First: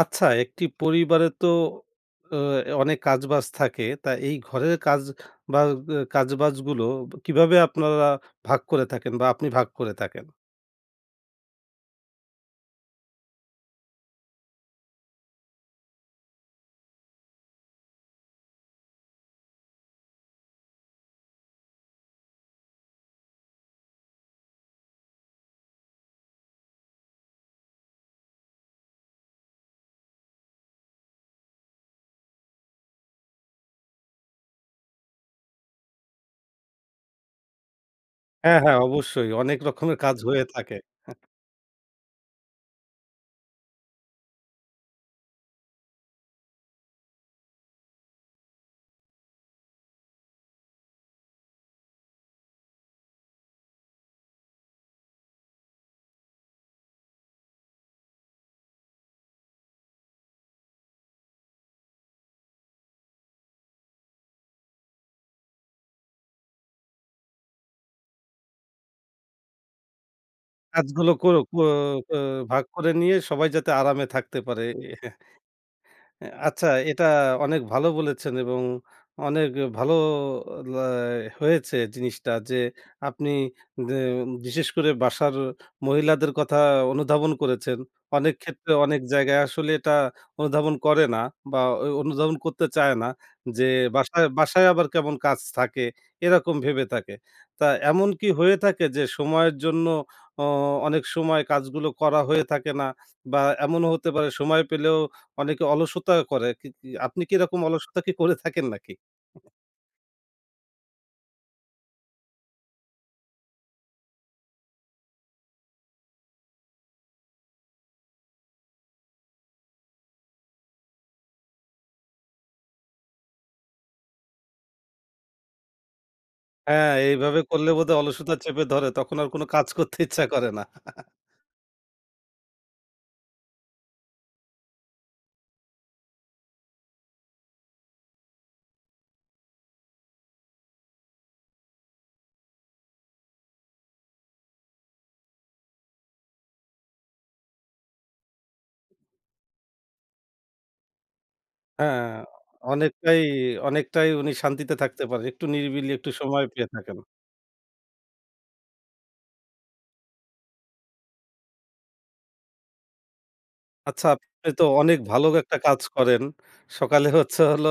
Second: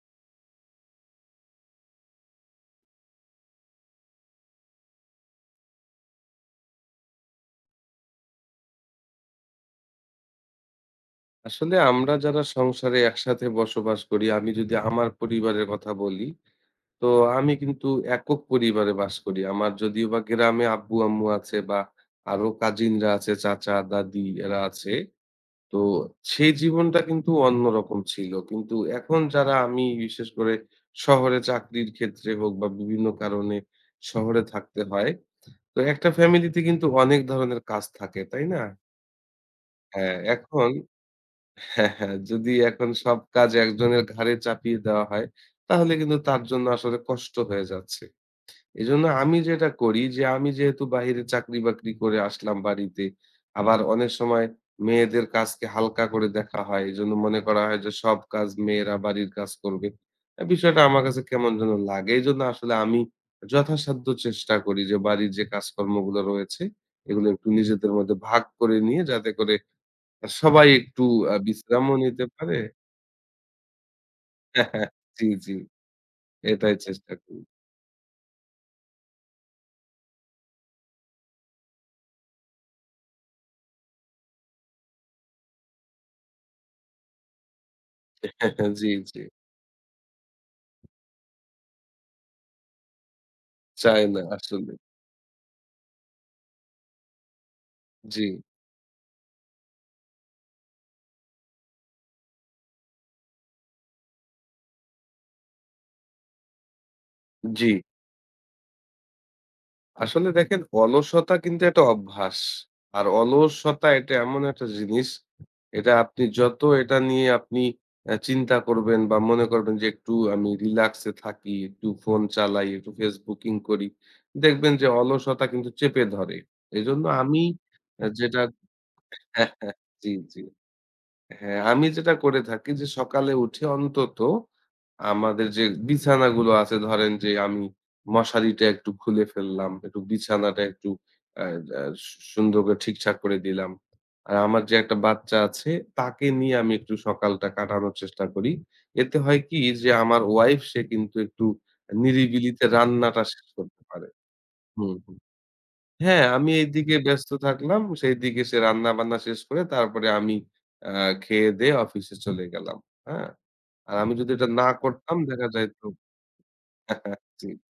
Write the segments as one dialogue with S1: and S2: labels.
S1: আচ্ছা, একটি পরিবারে তো অ অনেক কাজবাজ থাকে। তা এই ঘরের কাজ বা কাজবাজগুলো কিভাবে আপনারা ভাগ করে থাকেন বা আপনি ভাগ করে থাকেন?
S2: আসলে আমরা যারা সংসারে একসাথে বসবাস করি, আমি যদি আমার পরিবারের কথা বলি, তো আমি কিন্তু একক পরিবারে বাস করি। আমার যদিও বা গ্রামে আব্বু-আম্মু আছে বা আরো কাজিনরা আছে, চাচা, দাদি এরা আছে। তো সেই জীবনটা কিন্তু অন্যরকম ছিল। কিন্তু এখন যারা আমি বিশেষ করে শহরে চাকরির ক্ষেত্রে হোক বা বিভিন্ন কারণে শহরে থাকতে হয়। তো একটা ফ্যামিলিতে কিন্তু অনেক ধরনের কাজ থাকে, তাই
S1: হ্যাঁ,
S2: না?
S1: হ্যাঁ, অবশ্যই অনেক রকমের
S2: হ্যাঁ,
S1: কাজ হয়ে
S2: এখন
S1: থাকে।
S2: হ্যাঁ, হ্যাঁ। যদি এখন সব কাজ একজনের ঘাড়ে চাপিয়ে দেওয়া হয়, তাহলে কিন্তু তার জন্য আসলে কষ্ট হয়ে যাচ্ছে। এজন্য আমি যেটা করি যে, আমি যেহেতু বাহিরে চাকরি-বাকরি করে আসলাম বাড়িতে। আবার অনেক সময় মেয়েদের কাজকে হালকা করে দেখা হয়। এজন্য মনে করা হয় যে, সব কাজ মেয়েরা বাড়ির কাজ করবে। বিষয়টা আমার কাছে কেমন যেন লাগে। এজন্য আসলে আমি যথাসাধ্য চেষ্টা করি যে, বাড়ির যে কাজকর্মগুলো রয়েছে, এগুলো একটু নিজেদের মধ্যে ভাগ করে নিয়ে যাতে করে সবাই একটু
S1: কাজগুলো করো ক
S2: বিশ্রামও
S1: ক
S2: নিতে পারে।
S1: ভাগ করে নিয়ে সবাই যাতে আরামে থাকতে পারে।
S2: জি, জি।
S1: আচ্ছা,
S2: এটাই
S1: এটা
S2: চেষ্টা করি।
S1: অনেক ভালো বলেছেন এবং অনেক ভালো লা হয়েছে জিনিসটা যে আপনি দে বিশেষ করে বাসার মহিলাদের কথা অনুধাবন করেছেন। অনেক ক্ষেত্রে
S2: জি,
S1: অনেক
S2: জি।
S1: জায়গায় আসলে এটা অনুধাবন করে না বা অনুধাবন করতে চায় না যে
S2: চায় না
S1: বাসায়
S2: আসলে।
S1: আবার কেমন কাজ থাকে এরকম ভেবে থাকে। তা এমন
S2: জি,
S1: কি হয়ে থাকে যে সময়ের জন্য অ অনেক সময় কাজগুলো করা হয়ে থাকে না বা এমনও হতে পারে সময় পেলেও অনেকে অলসতা করে। কি কি আপনি কি এরকম
S2: জি।
S1: অলসতা কি করে থাকেন নাকি?
S2: আসলে দেখেন অলসতা কিন্তু একটা অভ্যাস। আর অলসতা এটা এমন একটা জিনিস, এটা আপনি যত এটা নিয়ে আপনি চিন্তা করবেন বা মনে করবেন যে একটু আমি রিল্যাক্স এ থাকি, একটু ফোন চালাই, একটু ফেসবুকিং করি। দেখবেন যে অলসতা কিন্তু চেপে ধরে।
S1: হ্যাঁ,
S2: এজন্য
S1: এইভাবে
S2: আমি
S1: করলে বোধহয় অলসতা
S2: যেটা
S1: চেপে ধরে তখন আর কোন কাজ করতে
S2: জি,
S1: ইচ্ছা
S2: জি।
S1: করে না।
S2: হ্যাঁ, আমি যেটা করে থাকি যে সকালে উঠে অন্তত আমাদের যে বিছানাগুলো আছে ধরেন যে আমি মশারিটা একটু খুলে ফেললাম, একটু বিছানাটা একটু আ আ সু সুন্দর করে ঠিকঠাক করে দিলাম। আর আমার যে একটা বাচ্চা আছে তাকে নিয়ে আমি একটু সকালটা কাটানোর চেষ্টা করি। এতে হয় কি যে আমার ওয়াইফ সে কিন্তু একটু
S1: হ্যাঁ,
S2: নিরিবিলিতে রান্নাটা
S1: অনেকটাই,
S2: শেষ করতে পারে।
S1: অনেকটাই উনি শান্তিতে
S2: হুম,
S1: থাকতে
S2: হুম।
S1: পারেন। একটু নিরিবিলি একটু
S2: হ্যাঁ,
S1: সময়
S2: আমি
S1: পেয়ে
S2: এইদিকে
S1: থাকেন।
S2: ব্যস্ত থাকলাম। সেইদিকে সে রান্নাবান্না শেষ করে তারপরে আমি আ খেয়ে-দেয়ে অফিসে চলে গেলাম। হ্যাঁ? আর
S1: আচ্ছা,
S2: আমি যদি এটা
S1: আপনি তো
S2: না
S1: অনেক
S2: করতাম
S1: ভালো
S2: দেখা
S1: একটা
S2: যাইত
S1: কাজ করেন। সকালে হচ্ছে
S2: জি,
S1: হলো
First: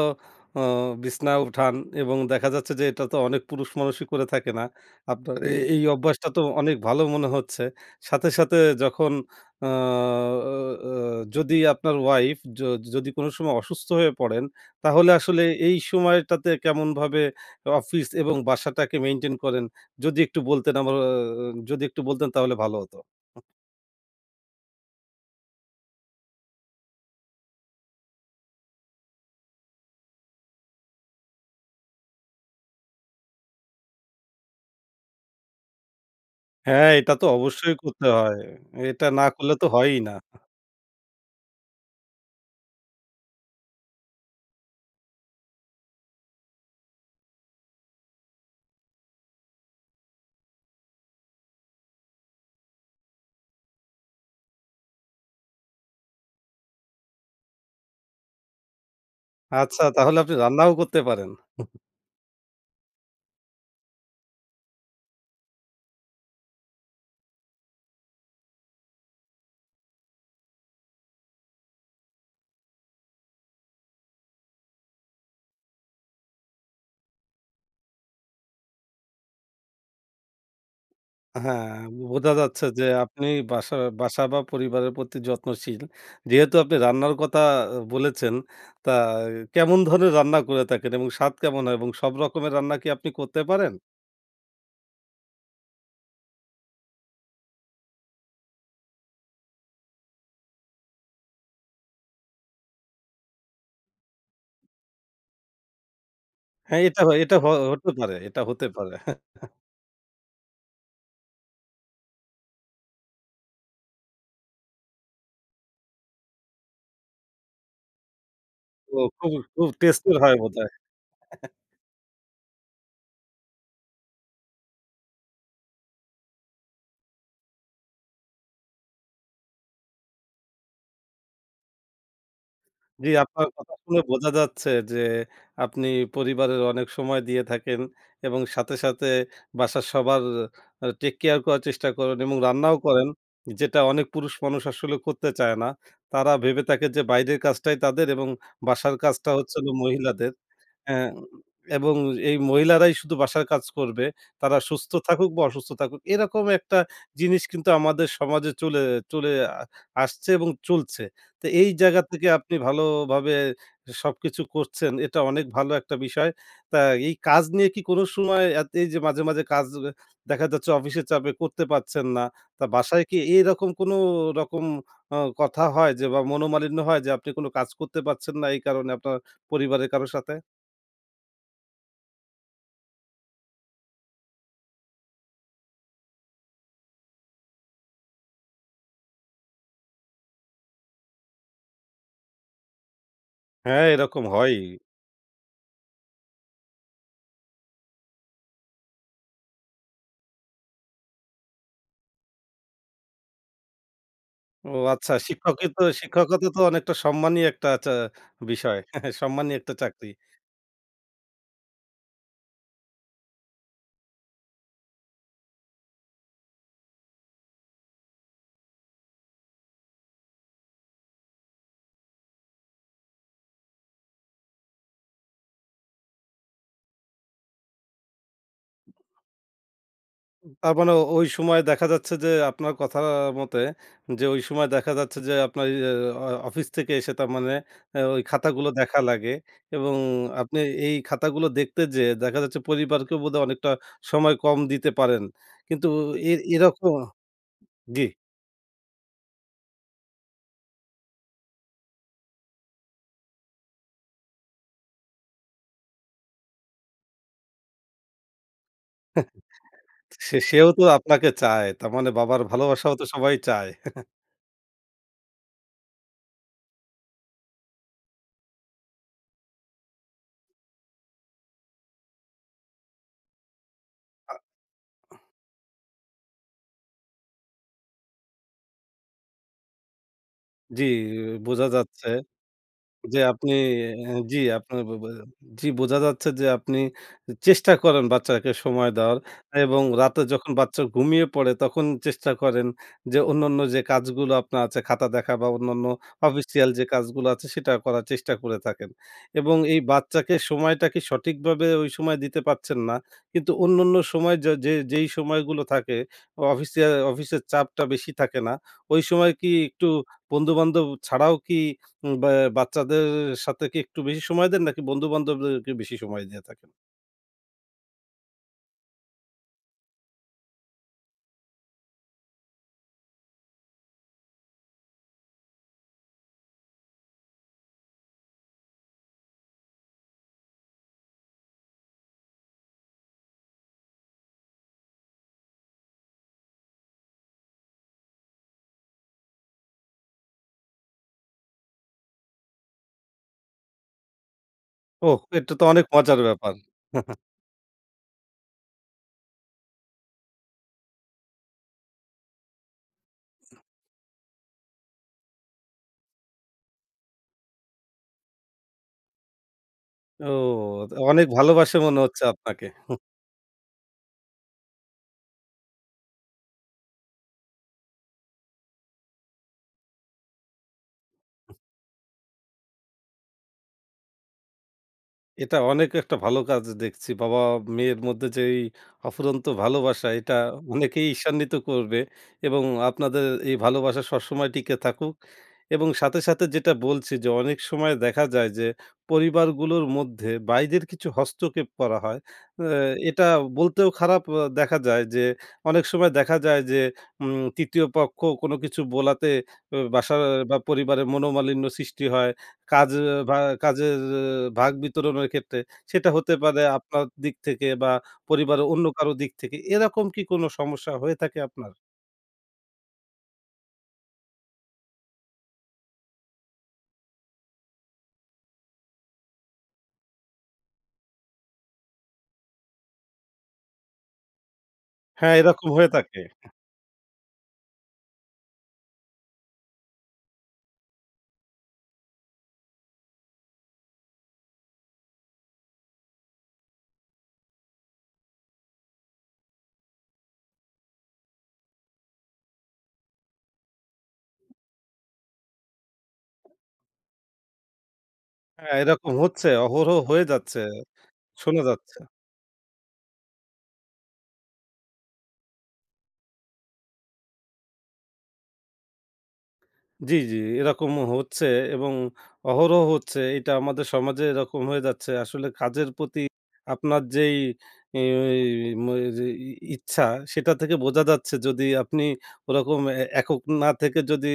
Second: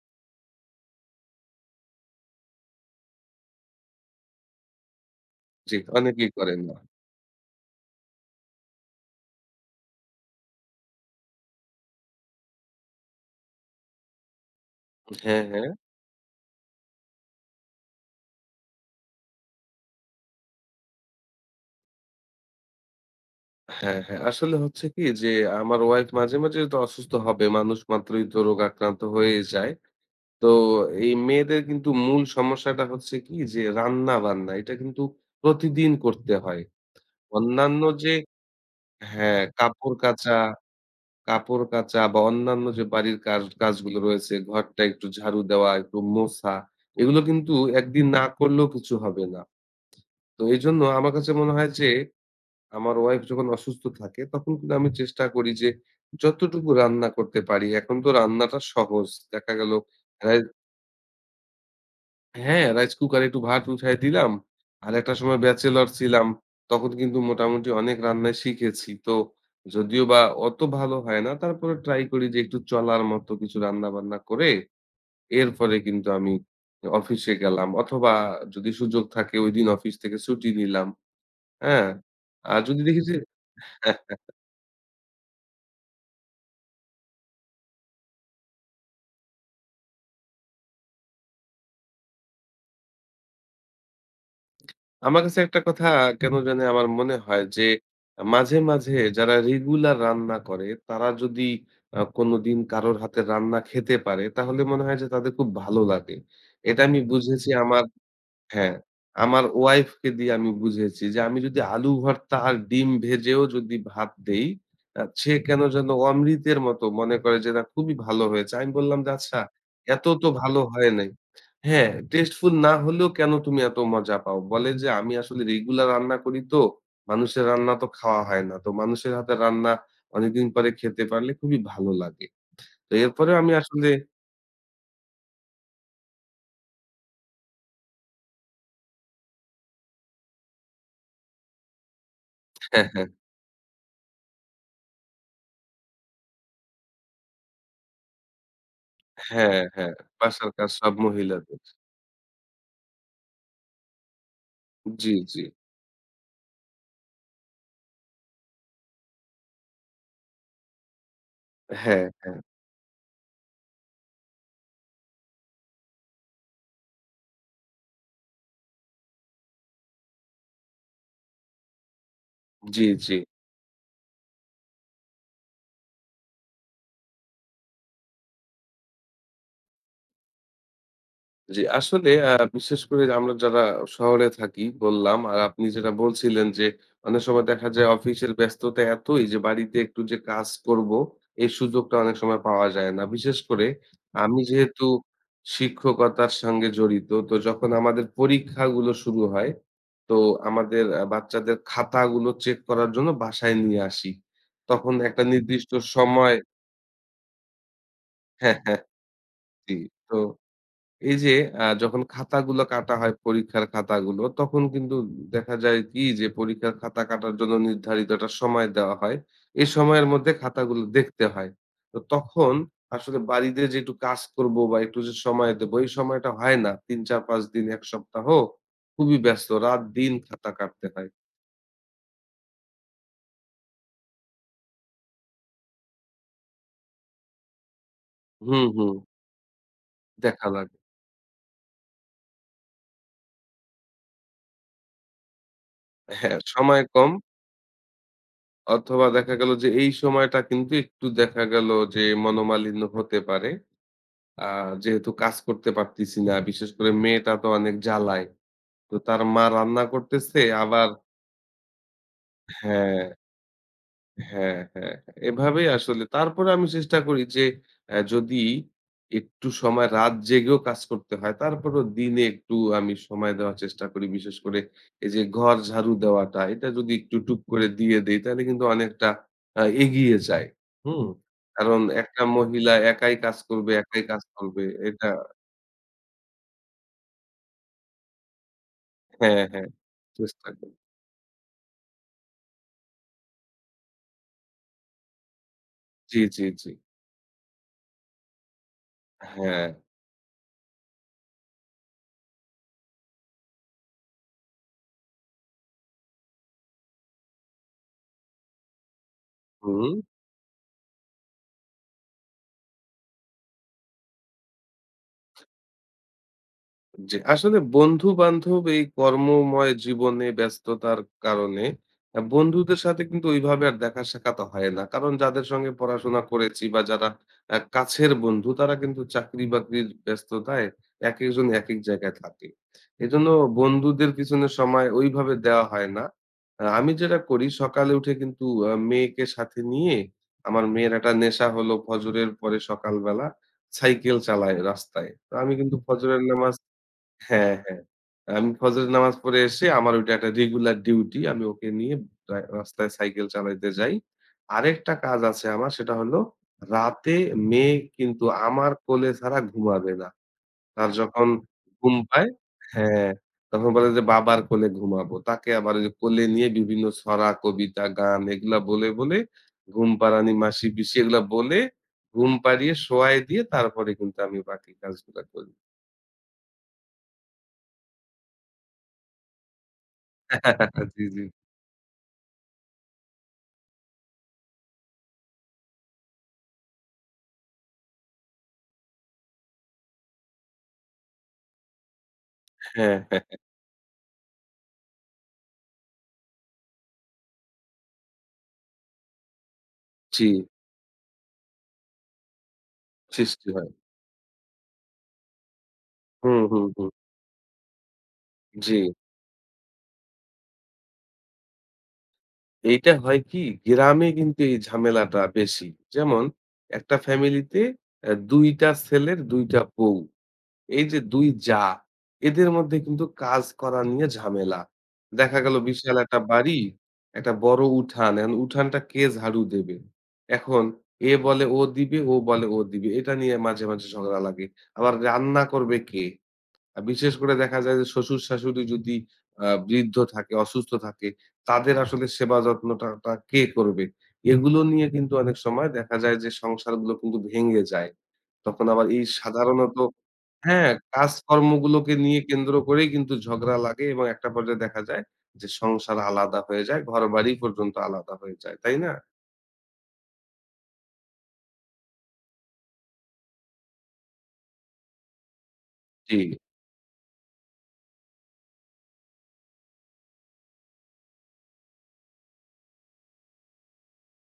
S1: অ বিছনা উঠান এবং দেখা যাচ্ছে যে এটা তো অনেক পুরুষ মানুষই করে থাকে না। আপনার জি।
S2: জি,
S1: এই অভ্যাসটা
S2: অনেকেই
S1: তো
S2: করে না।
S1: অনেক ভালো মনে হচ্ছে। সাথে, সাথে যখন আ অ যদি আপনার ওয়াইফ য যদি কোনো সময় অসুস্থ হয়ে পড়েন, তাহলে
S2: হ্যাঁ,
S1: আসলে
S2: হ্যাঁ।
S1: এই সময়টাতে কেমনভাবে অফিস এবং বাসাটাকে মেইনটেইন করেন? যদি একটু বলতেন তাহলে ভালো হতো।
S2: হ্যাঁ, হ্যাঁ। আসলে হচ্ছে কি যে আমার ওয়াইফ মাঝে, মাঝে তো অসুস্থ হবে। মানুষ মাত্রই তো রোগাক্রান্ত হয়ে যায়। তো এই মেয়েদের কিন্তু মূল সমস্যাটা হচ্ছে কি যে রান্না-বান্না এটা কিন্তু প্রতিদিন করতে হয়।
S1: হ্যাঁ, এটা তো অবশ্যই
S2: অন্যান্য
S1: করতে
S2: যে
S1: হয়। এটা না
S2: হ্যাঁ,
S1: করলে তো
S2: কাপড়
S1: হয়ই না।
S2: কাচা কাপড় কাচা বা অন্যান্য যে বাড়ির কাজগুলো রয়েছে, ঘরটা একটু ঝাড়ু দেওয়া, একটু মোছা, এগুলো কিন্তু একদিন না করলেও কিছু হবে না। তো এজন্য আমার কাছে মনে হয় যে, আমার ওয়াইফ যখন অসুস্থ থাকে, তখন কিন্তু আমি চেষ্টা করি যে, যতটুকু রান্না করতে পারি, এখন তো রান্নাটা সহজ। দেখা গেল
S1: আচ্ছা তাহলে আপনি রান্নাও করতে পারেন।
S2: হ্যাঁ, রাইস কুকারে একটু ভাত উঠায় দিলাম। আর একটা সময় ব্যাচেলর ছিলাম। তখন কিন্তু মোটামুটি অনেক রান্নাই শিখেছি। তো যদিও বা অত ভালো হয় না, তারপরে ট্রাই করি যে একটু চলার মতো কিছু রান্নাবান্না করে এরপরে কিন্তু আমি অফিসে গেলাম। অথবা যদি সুযোগ থাকে ঐদিন অফিস থেকে ছুটি নিলাম।
S1: হ্যাঁ,
S2: হ্যাঁ?
S1: বোঝা
S2: আর
S1: যাচ্ছে
S2: যদি
S1: যে
S2: দেখি যে
S1: আপনি বাসা বাসা বা পরিবারের প্রতি যত্নশীল। যেহেতু আপনি রান্নার কথা বলেছেন, তা কেমন ধরনের রান্না করে থাকেন এবং স্বাদ কেমন হয় এবং সব রকমের রান্না কি আপনি করতে পারেন?
S2: আমার কাছে একটা কথা কেন জানি আমার মনে হয় যে মাঝে, মাঝে যারা রেগুলার রান্না করে তারা যদি কোনদিন কারোর হাতের রান্না খেতে পারে তাহলে মনে হয় যে তাদের খুব ভালো লাগে। এটা
S1: হ্যাঁ,
S2: আমি বুঝেছি আমার
S1: এটা হতে
S2: হ্যাঁ,
S1: পারে।
S2: আমার ওয়াইফকে দিয়ে আমি বুঝিয়েছি যে আমি যদি আলু ভর্তা আর ডিম ভেজেও যদি ভাত দেই, সে কেন যেন অমৃতের মতো মনে করে যে না খুবই ভালো হয়েছে। আমি
S1: তো
S2: বললাম যে,
S1: খুব,
S2: "আচ্ছা
S1: খুব
S2: এত
S1: টেস্টের
S2: তো
S1: হয়
S2: ভালো
S1: বোধহয়।
S2: হয় নাই।" হ্যাঁ, টেস্টফুল না হলেও কেন তুমি এত মজা পাও? বলে যে, "আমি আসলে রেগুলার রান্না করি তো, মানুষের রান্না তো খাওয়া হয় না। তো মানুষের হাতে রান্না অনেকদিন পরে খেতে পারলে খুবই ভালো লাগে।" তো
S1: জি,
S2: এরপরেও
S1: আপনার
S2: আমি
S1: কথা
S2: আসলে
S1: শুনে বোঝা যাচ্ছে যে আপনি পরিবারের অনেক সময় দিয়ে থাকেন এবং সাথে, সাথে বাসার সবার টেক কেয়ার করার চেষ্টা করেন এবং রান্নাও
S2: হ্যাঁ, হ্যাঁ,
S1: করেন। যেটা অনেক পুরুষ মানুষ আসলে করতে চায় না। তারা ভেবে থাকে যে বাইরের কাজটাই তাদের এবং বাসার কাজটা হচ্ছে
S2: হ্যাঁ,
S1: হলো
S2: হ্যাঁ,
S1: মহিলাদের।
S2: বাসার কাজ সব
S1: হ্যাঁ,
S2: মহিলাদের।
S1: এবং এই মহিলারাই শুধু বাসার কাজ করবে। তারা সুস্থ
S2: জি,
S1: থাকুক
S2: জি।
S1: বা অসুস্থ থাকুক। এরকম একটা জিনিস কিন্তু আমাদের সমাজে চলে চলে আসছে এবং চলছে। তো এই জায়গা
S2: হ্যাঁ,
S1: থেকে
S2: হ্যাঁ।
S1: আপনি ভালোভাবে সবকিছু করছেন। এটা অনেক ভালো একটা বিষয়। তা এই কাজ নিয়ে কি কোনো সময় এই যে মাঝে, মাঝে কাজ দেখা যাচ্ছে অফিসের চাপে করতে পারছেন না। তা
S2: জি,
S1: বাসায়
S2: জি,
S1: কি এইরকম কোনো রকম কথা হয় যে বা মনোমালিন্য হয় যে আপনি কোনো কাজ করতে পারছেন না এই কারণে আপনার পরিবারের কারো সাথে?
S2: জি। আসলে বিশেষ করে আমরা যারা শহরে থাকি বললাম, আর আপনি যেটা বলছিলেন যে অনেক সময় দেখা যায় অফিসের ব্যস্ততা এতই যে বাড়িতে একটু যে কাজ করব এই সুযোগটা অনেক সময় পাওয়া যায় না। বিশেষ করে
S1: হ্যাঁ, এরকম
S2: আমি
S1: হয়।
S2: যেহেতু শিক্ষকতার সঙ্গে জড়িত তো যখন আমাদের পরীক্ষাগুলো শুরু হয় তো আমাদের বাচ্চাদের খাতাগুলো চেক করার জন্য বাসায় নিয়ে আসি।
S1: ও
S2: তখন
S1: আচ্ছা
S2: একটা
S1: শিক্ষকই
S2: নির্দিষ্ট
S1: তো
S2: সময়
S1: শিক্ষকতা তো অনেকটা সম্মানী একটা
S2: হ্যাঁ,
S1: বিষয়।
S2: হ্যাঁ,
S1: সম্মানী একটা
S2: জি।
S1: চাকরি।
S2: তো এই যে যখন খাতাগুলো কাটা হয় পরীক্ষার খাতাগুলো, তখন কিন্তু দেখা যায় কি যে পরীক্ষার খাতা কাটার জন্য নির্ধারিত একটা সময় দেওয়া হয়। এই সময়ের মধ্যে খাতাগুলো দেখতে হয়। তো তখন আসলে বাড়িতে যে একটু কাজ করব বা একটু যে সময় দেব এই সময়টা হয় না। ৩, ৪, ৫ দিন ১ সপ্তাহ খুবই ব্যস্ত। রাত-দিন খাতা
S1: তার
S2: কাটতে
S1: মানে
S2: হয়।
S1: ওই সময় দেখা যাচ্ছে যে আপনার কথা মতে যে ওই সময় দেখা যাচ্ছে যে আপনার ইয়ে অ অফিস থেকে এসে তার মানে ওই
S2: হুম,
S1: খাতাগুলো
S2: হুম
S1: দেখা লাগে এবং
S2: দেখা
S1: আপনি
S2: লাগে।
S1: এই খাতাগুলো দেখতে যেয়ে দেখা যাচ্ছে পরিবারকেও বোধহয় অনেকটা সময় কম দিতে পারেন। কিন্তু
S2: হ্যাঁ, সময়
S1: এরকম
S2: কম
S1: জি।
S2: অথবা দেখা গেল যে এই সময়টা কিন্তু একটু দেখা গেল যে মনোমালিন্য হতে পারে। আ যেহেতু কাজ করতে পারতেছি না, বিশেষ করে মেয়েটা তো অনেক জ্বালায়। তো তার মা রান্না করতেছে
S1: সেও তো
S2: আবার
S1: আপনাকে চায়। তার মানে বাবার ভালোবাসাও
S2: হ্যাঁ,
S1: তো সবাই চায়।
S2: হ্যাঁ, হ্যাঁ, এভাবেই আসলে। তারপরে আমি চেষ্টা করি যে যদি একটু সময় রাত জেগেও কাজ করতে হয়, তারপরেও দিনে একটু আমি সময় দেওয়ার চেষ্টা করি। বিশেষ করে এই যে ঘর ঝাড়ু দেওয়াটা, এটা যদি একটু টুক করে দিয়ে দেই তাহলে কিন্তু অনেকটা এগিয়ে যায়।
S1: জি,
S2: হুম?
S1: বোঝা
S2: কারণ
S1: যাচ্ছে।
S2: একটা মহিলা একাই
S1: যে
S2: কাজ
S1: আপনি
S2: করবে, একাই
S1: অ্যা
S2: কাজ
S1: জি,
S2: করবে।
S1: আপনার ব ব
S2: এটা
S1: জি, বোঝা যাচ্ছে যে আপনি চেষ্টা করেন বাচ্চাকে সময় দেওয়ার
S2: হ্যাঁ, হ্যাঁ।
S1: এবং রাতে
S2: চেষ্টা
S1: যখন
S2: করি।
S1: বাচ্চা ঘুমিয়ে পড়ে তখন চেষ্টা করেন যে অন্যান্য যে কাজগুলো আপনার আছে খাতা দেখা বা অন্যান্য
S2: জি, জি, জি।
S1: অফিসিয়াল যে কাজগুলো আছে সেটা করার চেষ্টা করে থাকেন। এবং
S2: হ্যাঁ।
S1: এই বাচ্চাকে সময়টা কি সঠিকভাবে ওই সময় দিতে পারছেন না। কিন্তু অন্যান্য সময় যে যে যেই সময়গুলো থাকে অফিসের চাপটা বেশি থাকে না। ওই সময় কি একটু
S2: হুম।
S1: বন্ধু-বান্ধব ছাড়াও কি বা বাচ্চাদের সাথে কি একটু বেশি সময় দেন নাকি বন্ধু-বান্ধবদেরকে বেশি সময় দিয়ে থাকেন?
S2: জি, আসলে বন্ধু-বান্ধব এই কর্মময় জীবনে ব্যস্ততার কারণে বন্ধুদের সাথে কিন্তু ওইভাবে আর দেখা সাক্ষাৎ হয় না। কারণ যাদের সঙ্গে পড়াশোনা করেছি বা যারা কাছের বন্ধু তারা কিন্তু চাকরি-বাকরির ব্যস্ততায় একেকজন একেক জায়গায় থাকে। এজন্য বন্ধুদের পিছনে সময় ওইভাবে দেওয়া হয় না। আমি যেটা করি সকালে উঠে কিন্তু মেয়েকে সাথে নিয়ে আমার মেয়ের একটা নেশা হলো ফজরের পরে সকালবেলা সাইকেল চালায় রাস্তায়।
S1: ওহ!
S2: তো আমি
S1: এটা তো
S2: কিন্তু
S1: অনেক মজার
S2: ফজরের
S1: ব্যাপার।
S2: নামাজ হ্যাঁ, হ্যাঁ। আমি ফজরের নামাজ পড়ে এসে আমার ওইটা একটা রেগুলার ডিউটি। আমি ওকে নিয়ে রাস্তায় সাইকেল চালাইতে যাই। আরেকটা কাজ আছে আমার সেটা হলো রাতে মেয়ে কিন্তু আমার কোলে ছাড়া ঘুমাবে না।
S1: ও!
S2: তার যখন
S1: অনেক ভালোবাসে
S2: ঘুম
S1: মনে হচ্ছে
S2: পায়
S1: আপনাকে।
S2: হ্যাঁ, তখন বলে যে বাবার কোলে ঘুমাবো। তাকে আবার ওই যে কোলে নিয়ে বিভিন্ন ছড়া, কবিতা, গান এগুলা বলে, ঘুম পাড়ানি মাসি পিসি এগুলা বলে ঘুম পাড়িয়ে শোয়ায় দিয়ে তারপরে কিন্তু আমি বাকি কাজগুলা করি।
S1: এটা অনেক একটা ভালো কাজ দেখছি। বাবা-মেয়ের মধ্যে যেই অফুরন্ত ভালোবাসা, এটা
S2: জি,
S1: অনেকেই
S2: জি।
S1: ঈর্ষান্বিত করবে এবং আপনাদের এই ভালোবাসা সবসময় টিকে থাকুক এবং সাথে, সাথে যেটা বলছি যে অনেক সময় দেখা যায় যে পরিবারগুলোর মধ্যে বাইরের কিছু হস্তক্ষেপ করা হয়। অ্যা
S2: হ্যাঁ, হ্যাঁ।
S1: এটা বলতেও খারাপ দেখা যায় যে অনেক সময় দেখা যায় যে ৩য় পক্ষ কোনো কিছু বোলাতে বাসার
S2: জি,
S1: বা পরিবারে মনোমালিন্য সৃষ্টি হয়। কাজ ভা
S2: সৃষ্টি হয়।
S1: কাজের ভাগ বিতরণের ক্ষেত্রে সেটা হতে
S2: হুম,
S1: পারে
S2: হুম, হুম।
S1: আপনার দিক থেকে বা পরিবারের
S2: জি,
S1: অন্য কারো দিক থেকে। এরকম কি কোনো সমস্যা হয়ে থাকে আপনার?
S2: এইটা হয় কি গ্রামে কিন্তু এই ঝামেলাটা বেশি। যেমন একটা ফ্যামিলিতে ২ টা ছেলের ২ টা বউ। এই যে ২ জা, এদের মধ্যে কিন্তু কাজ করা নিয়ে ঝামেলা।
S1: হ্যাঁ,
S2: দেখা গেল
S1: এরকম হয়ে
S2: বিশাল একটা
S1: থাকে।
S2: বাড়ি, একটা বড় উঠান। এখন উঠানটা কে ঝাড়ু দেবে? এখন এ বলে ও দিবে, ও বলে ও দিবে। এটা নিয়ে মাঝে, মাঝে ঝগড়া লাগে। আবার রান্না করবে কে? বিশেষ করে দেখা যায় যে শ্বশুর-শাশুড়ি যদি বৃদ্ধ থাকে, অসুস্থ থাকে, তাদের আসলে সেবা যত্নটা কে করবে? এগুলো নিয়ে কিন্তু অনেক সময় দেখা যায় যে সংসারগুলো কিন্তু ভেঙে যায়। তখন
S1: হ্যাঁ,
S2: আবার এই
S1: এরকম হচ্ছে,
S2: সাধারণত
S1: অহরহ হয়ে যাচ্ছে,
S2: হ্যাঁ,
S1: শোনা
S2: কাজকর্মগুলোকে
S1: যাচ্ছে।
S2: নিয়ে কেন্দ্র করেই কিন্তু ঝগড়া লাগে এবং একটা পর্যায়ে দেখা যায় যে সংসার আলাদা হয়ে যায়, ঘরবাড়ি পর্যন্ত আলাদা হয়ে যায়। তাই না?
S1: জি, জি, এরকম হচ্ছে এবং অহরহ হচ্ছে। এটা আমাদের সমাজে এরকম হয়ে যাচ্ছে। আসলে কাজের
S2: জি।
S1: প্রতি আপনার যেই ই ম যে ই ইচ্ছা সেটা থেকে বোঝা যাচ্ছে যদি আপনি ওরকম একক না থেকে যদি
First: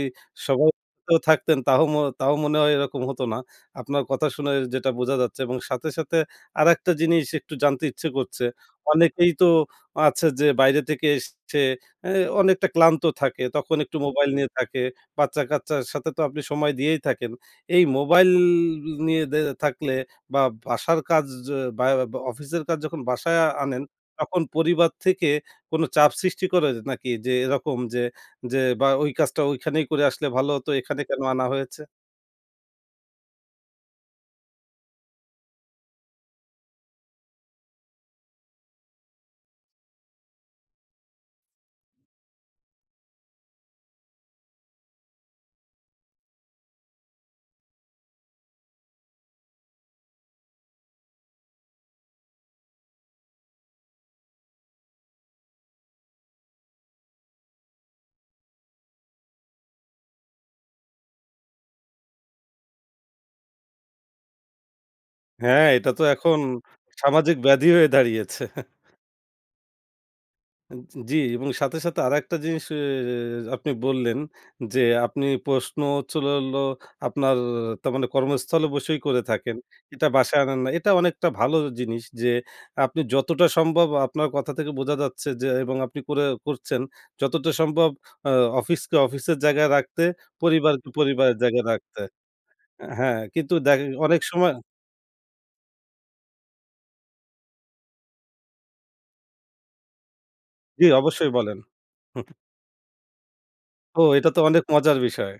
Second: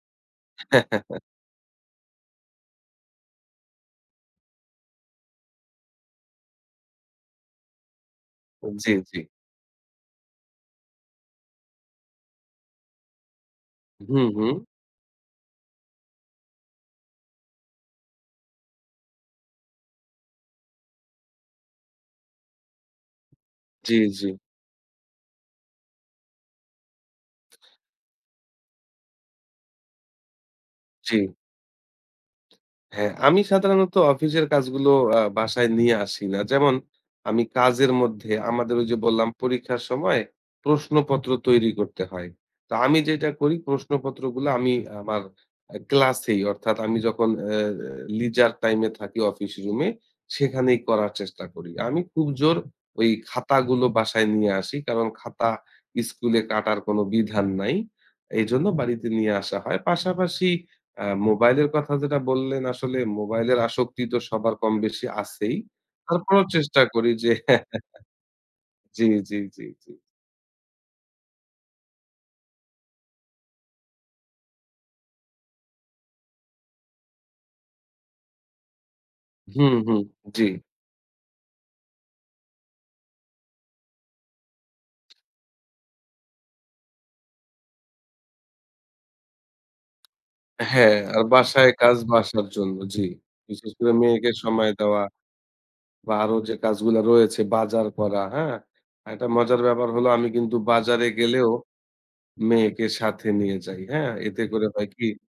S1: সবাই তো থাকতেন তাও মনে হয় এরকম হতো না। আপনার কথা শুনে যেটা বোঝা যাচ্ছে এবং সাথে, সাথে আরেকটা জিনিস একটু জানতে ইচ্ছে করছে।
S2: জি, জি।
S1: অনেকেই তো আছে যে বাইরে থেকে এসছে এ অনেকটা ক্লান্ত থাকে। তখন একটু
S2: হুম,
S1: মোবাইল নিয়ে
S2: হুম।
S1: থাকে। বাচ্চা-কাচ্চার সাথে তো আপনি সময় দিয়েই থাকেন। এই মোবাইল নিয়ে থাকলে বা বাসার কাজ য- বা বা অফিসের কাজ যখন বাসায় আনেন,
S2: জি, জি,
S1: তখন পরিবার থেকে কোনো চাপ সৃষ্টি করে নাকি? যে এরকম যে বা ওই কাজটা ওইখানেই করে আসলে ভালো হতো, এখানে
S2: জি।
S1: কেন আনা হয়েছে?
S2: হ্যাঁ, আমি সাধারণত অফিসের কাজগুলো বাসায় নিয়ে আসি না। যেমন আমি কাজের মধ্যে আমাদের ওই যে বললাম পরীক্ষার সময় প্রশ্নপত্র তৈরি করতে হয়। তো আমি যেটা করি প্রশ্নপত্রগুলো আমি আমার ক্লাসেই অর্থাৎ আমি যখন leisure time এ থাকি অফিস রুমে সেখানেই করার চেষ্টা করি। আমি খুব জোর ওই খাতাগুলো বাসায় নিয়ে আসি। কারণ খাতা স্কুলে কাটার কোনো বিধান নাই। এজন্য বাড়িতে নিয়ে আসা হয়। পাশাপাশি মোবাইলের কথা যেটা বললেন আসলে মোবাইলের আসক্তি তো সবার কম বেশি আছেই।
S1: হ্যাঁ, এটা তো এখন
S2: তারপরেও চেষ্টা করি যে
S1: সামাজিক ব্যাধি হয়ে দাঁড়িয়েছে।
S2: জি, জি, জি, জি।
S1: জি, এবং সাথে, সাথে আরেকটা জিনিস আপনি বললেন যে, আপনি প্রশ্ন হচ্ছিল হলো আপনার তার মানে কর্মস্থলে বসেই করে থাকেন।
S2: হুম, হুম,
S1: এটা বাসায়
S2: জি।
S1: আনেন না। এটা অনেকটা ভালো জিনিস যে, আপনি যতটা সম্ভব আপনার কথা থেকে বোঝা যাচ্ছে যে এবং আপনি করছেন, যতটা সম্ভব আ অফিসকে অফিসের জায়গায় রাখতে, পরিবারকে
S2: হ্যাঁ, আর
S1: পরিবারের জায়গায়
S2: বাসায় কাজ
S1: রাখতে।
S2: বাসার জন্য, জি।
S1: হ্যাঁ, কিন্তু
S2: বিশেষ
S1: দেখ
S2: করে
S1: অনেক
S2: মেয়েকে
S1: সময়
S2: সময় দেওয়া বা আরো যে কাজগুলা রয়েছে বাজার করা, হ্যাঁ? একটা মজার ব্যাপার হলো আমি কিন্তু
S1: জি,
S2: বাজারে
S1: অবশ্যই
S2: গেলেও
S1: বলেন। হুম,
S2: মেয়েকে সাথে নিয়ে যাই,
S1: ও
S2: হ্যাঁ?
S1: এটা তো
S2: এতে
S1: অনেক
S2: করে হয়
S1: মজার
S2: কি
S1: বিষয়।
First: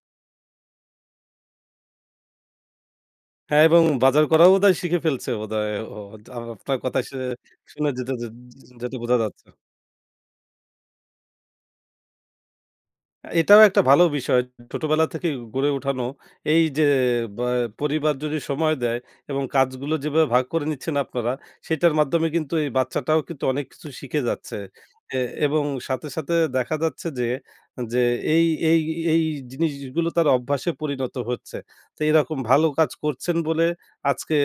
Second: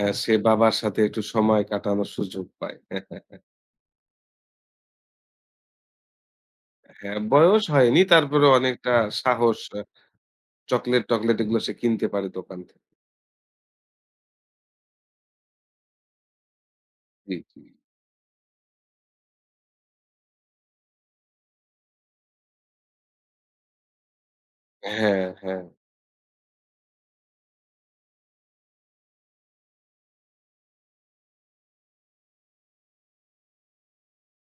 S2: সে বাবার সাথে একটু সময় কাটানোর সুযোগ পায়।
S1: হ্যাঁ, এবং বাজার করাও বোধহয় শিখে ফেলছে বোধহয় ও। আপনার কথা
S2: হ্যাঁ, বয়স
S1: শুনে
S2: হয়নি
S1: যেটা
S2: তারপরেও অনেকটা
S1: যেটা বোঝা যাচ্ছে।
S2: সাহস চকলেট-টকলেট এগুলো সে কিনতে পারে দোকান থেকে।
S1: এটাও একটা ভালো বিষয়। ছোটবেলা থেকেই গড়ে উঠানো। এই যে
S2: জি,
S1: বা
S2: জি।
S1: পরিবার যদি সময় দেয় এবং কাজগুলো যেভাবে ভাগ করে নিচ্ছেন আপনারা, সেটার মাধ্যমে কিন্তু এই বাচ্চাটাও কিন্তু অনেক কিছু শিখে যাচ্ছে। এ
S2: হ্যাঁ, হ্যাঁ।
S1: এবং সাথে, সাথে দেখা যাচ্ছে যে, যে এই, এই, এই জিনিসগুলো তার অভ্যাসে পরিণত হচ্ছে। তো এরকম ভালো কাজ করছেন বলে আজকে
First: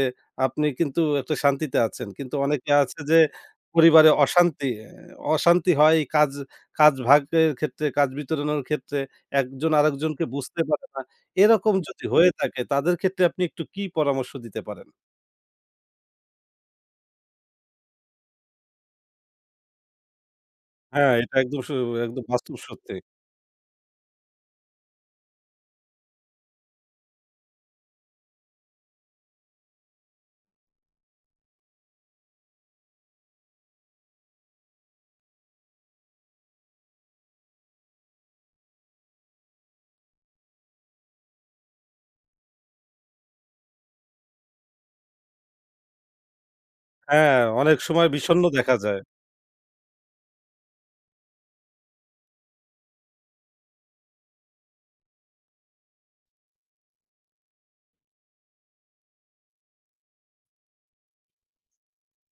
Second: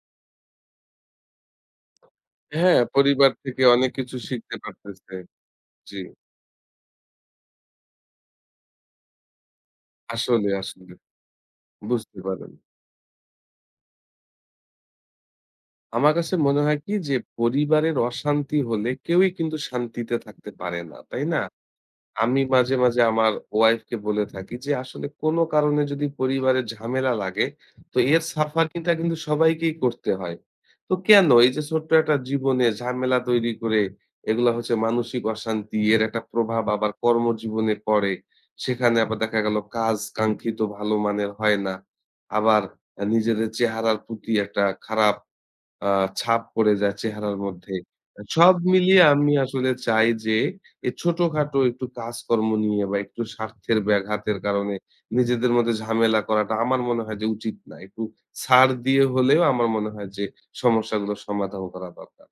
S1: আপনি কিন্তু একটা শান্তিতে আছেন। কিন্তু অনেকে
S2: হ্যাঁ,
S1: আছে যে
S2: পরিবার থেকে অনেক
S1: পরিবারে
S2: কিছু শিখতে
S1: অশান্তি,
S2: পারতেছে।
S1: অশান্তি হয়
S2: জি।
S1: এই কাজ কাজ ভাগের ক্ষেত্রে, কাজ বিতরণের ক্ষেত্রে একজন আরেকজনকে
S2: আসলে,
S1: বুঝতে পারে
S2: আসলে
S1: না। এরকম যদি
S2: বুঝতে
S1: হয়ে
S2: পারেন।
S1: থাকে তাদের ক্ষেত্রে আপনি একটু কি পরামর্শ দিতে পারেন?
S2: আমার কাছে মনে হয় কি যে পরিবারের অশান্তি হলে কেউই কিন্তু শান্তিতে থাকতে পারে না।
S1: হ্যাঁ,
S2: তাই
S1: এটা
S2: না?
S1: একদম একদম
S2: আমি
S1: বাস্তব
S2: মাঝে,
S1: সত্যি।
S2: মাঝে আমার ওয়াইফকে বলে থাকি যে, আসলে কোনো কারণে যদি পরিবারে ঝামেলা লাগে, তো এর suffering টা কিন্তু সবাইকেই করতে হয়। তো কেন এই যে ছোট্ট একটা জীবনে ঝামেলা তৈরি করে এগুলা হচ্ছে মানসিক অশান্তি, এর একটা প্রভাব আবার কর্মজীবনে পড়ে। সেখানে আবার দেখা গেল কাজ কাঙ্ক্ষিত ভালো মানের হয় না। আবার নিজেদের চেহারার প্রতি একটা খারাপ আ ছাপ পড়ে যায় চেহারার
S1: হ্যাঁ,
S2: মধ্যে।
S1: অনেক সময় বিষণ্ণ
S2: সব
S1: দেখা
S2: মিলিয়ে
S1: যায়।
S2: আমি আসলে চাই যে এ ছোটখাটো একটু কাজকর্ম নিয়ে বা একটু স্বার্থের ব্যাঘাতের কারণে নিজেদের মধ্যে ঝামেলা করাটা আমার মনে হয় যে উচিত না। একটু ছাড় দিয়ে হলেও আমার মনে হয় যে সমস্যাগুলোর সমাধান করা দরকার।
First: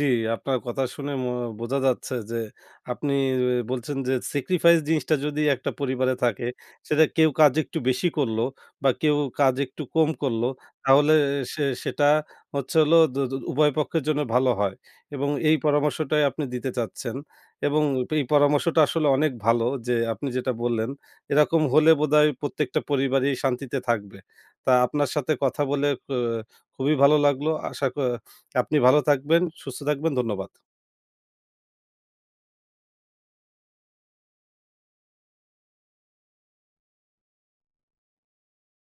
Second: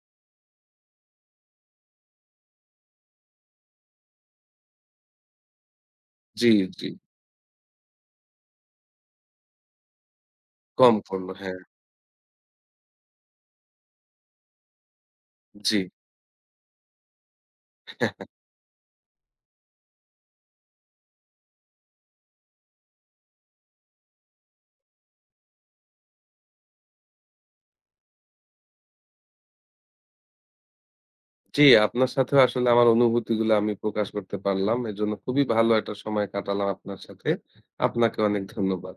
S1: জি, আপনার কথা শুনে বোঝা যাচ্ছে যে আপনি অ বলছেন যে স্যাক্রিফাইস জিনিসটা যদি একটা পরিবারে থাকে,
S2: জি, জি।
S1: সেটা কেউ কাজ একটু বেশি করল বা কেউ কাজ একটু কম করল,
S2: কম
S1: তাহলে
S2: করলো। হ্যাঁ,
S1: সেটা হচ্ছে হলো দু দু উভয় পক্ষের জন্য ভালো হয় এবং এই
S2: জি।
S1: পরামর্শটাই আপনি দিতে চাচ্ছেন এবং
S2: হ্যাঁ,
S1: এই পরামর্শটা আসলে অনেক ভালো যে আপনি যেটা বললেন, এরকম হলে বোধহয় প্রত্যেকটা পরিবারই শান্তিতে থাকবে। তা আপনার সাথে কথা বলে খুবই ভালো লাগলো। আশা ক আপনি ভালো থাকবেন, সুস্থ থাকবেন। ধন্যবাদ।
S2: জি, আপনার সাথেও আসলে আমার অনুভূতিগুলো আমি প্রকাশ করতে পারলাম। এজন্য খুবই ভালো একটা সময় কাটালাম আপনার সাথে। আপনাকে অনেক ধন্যবাদ।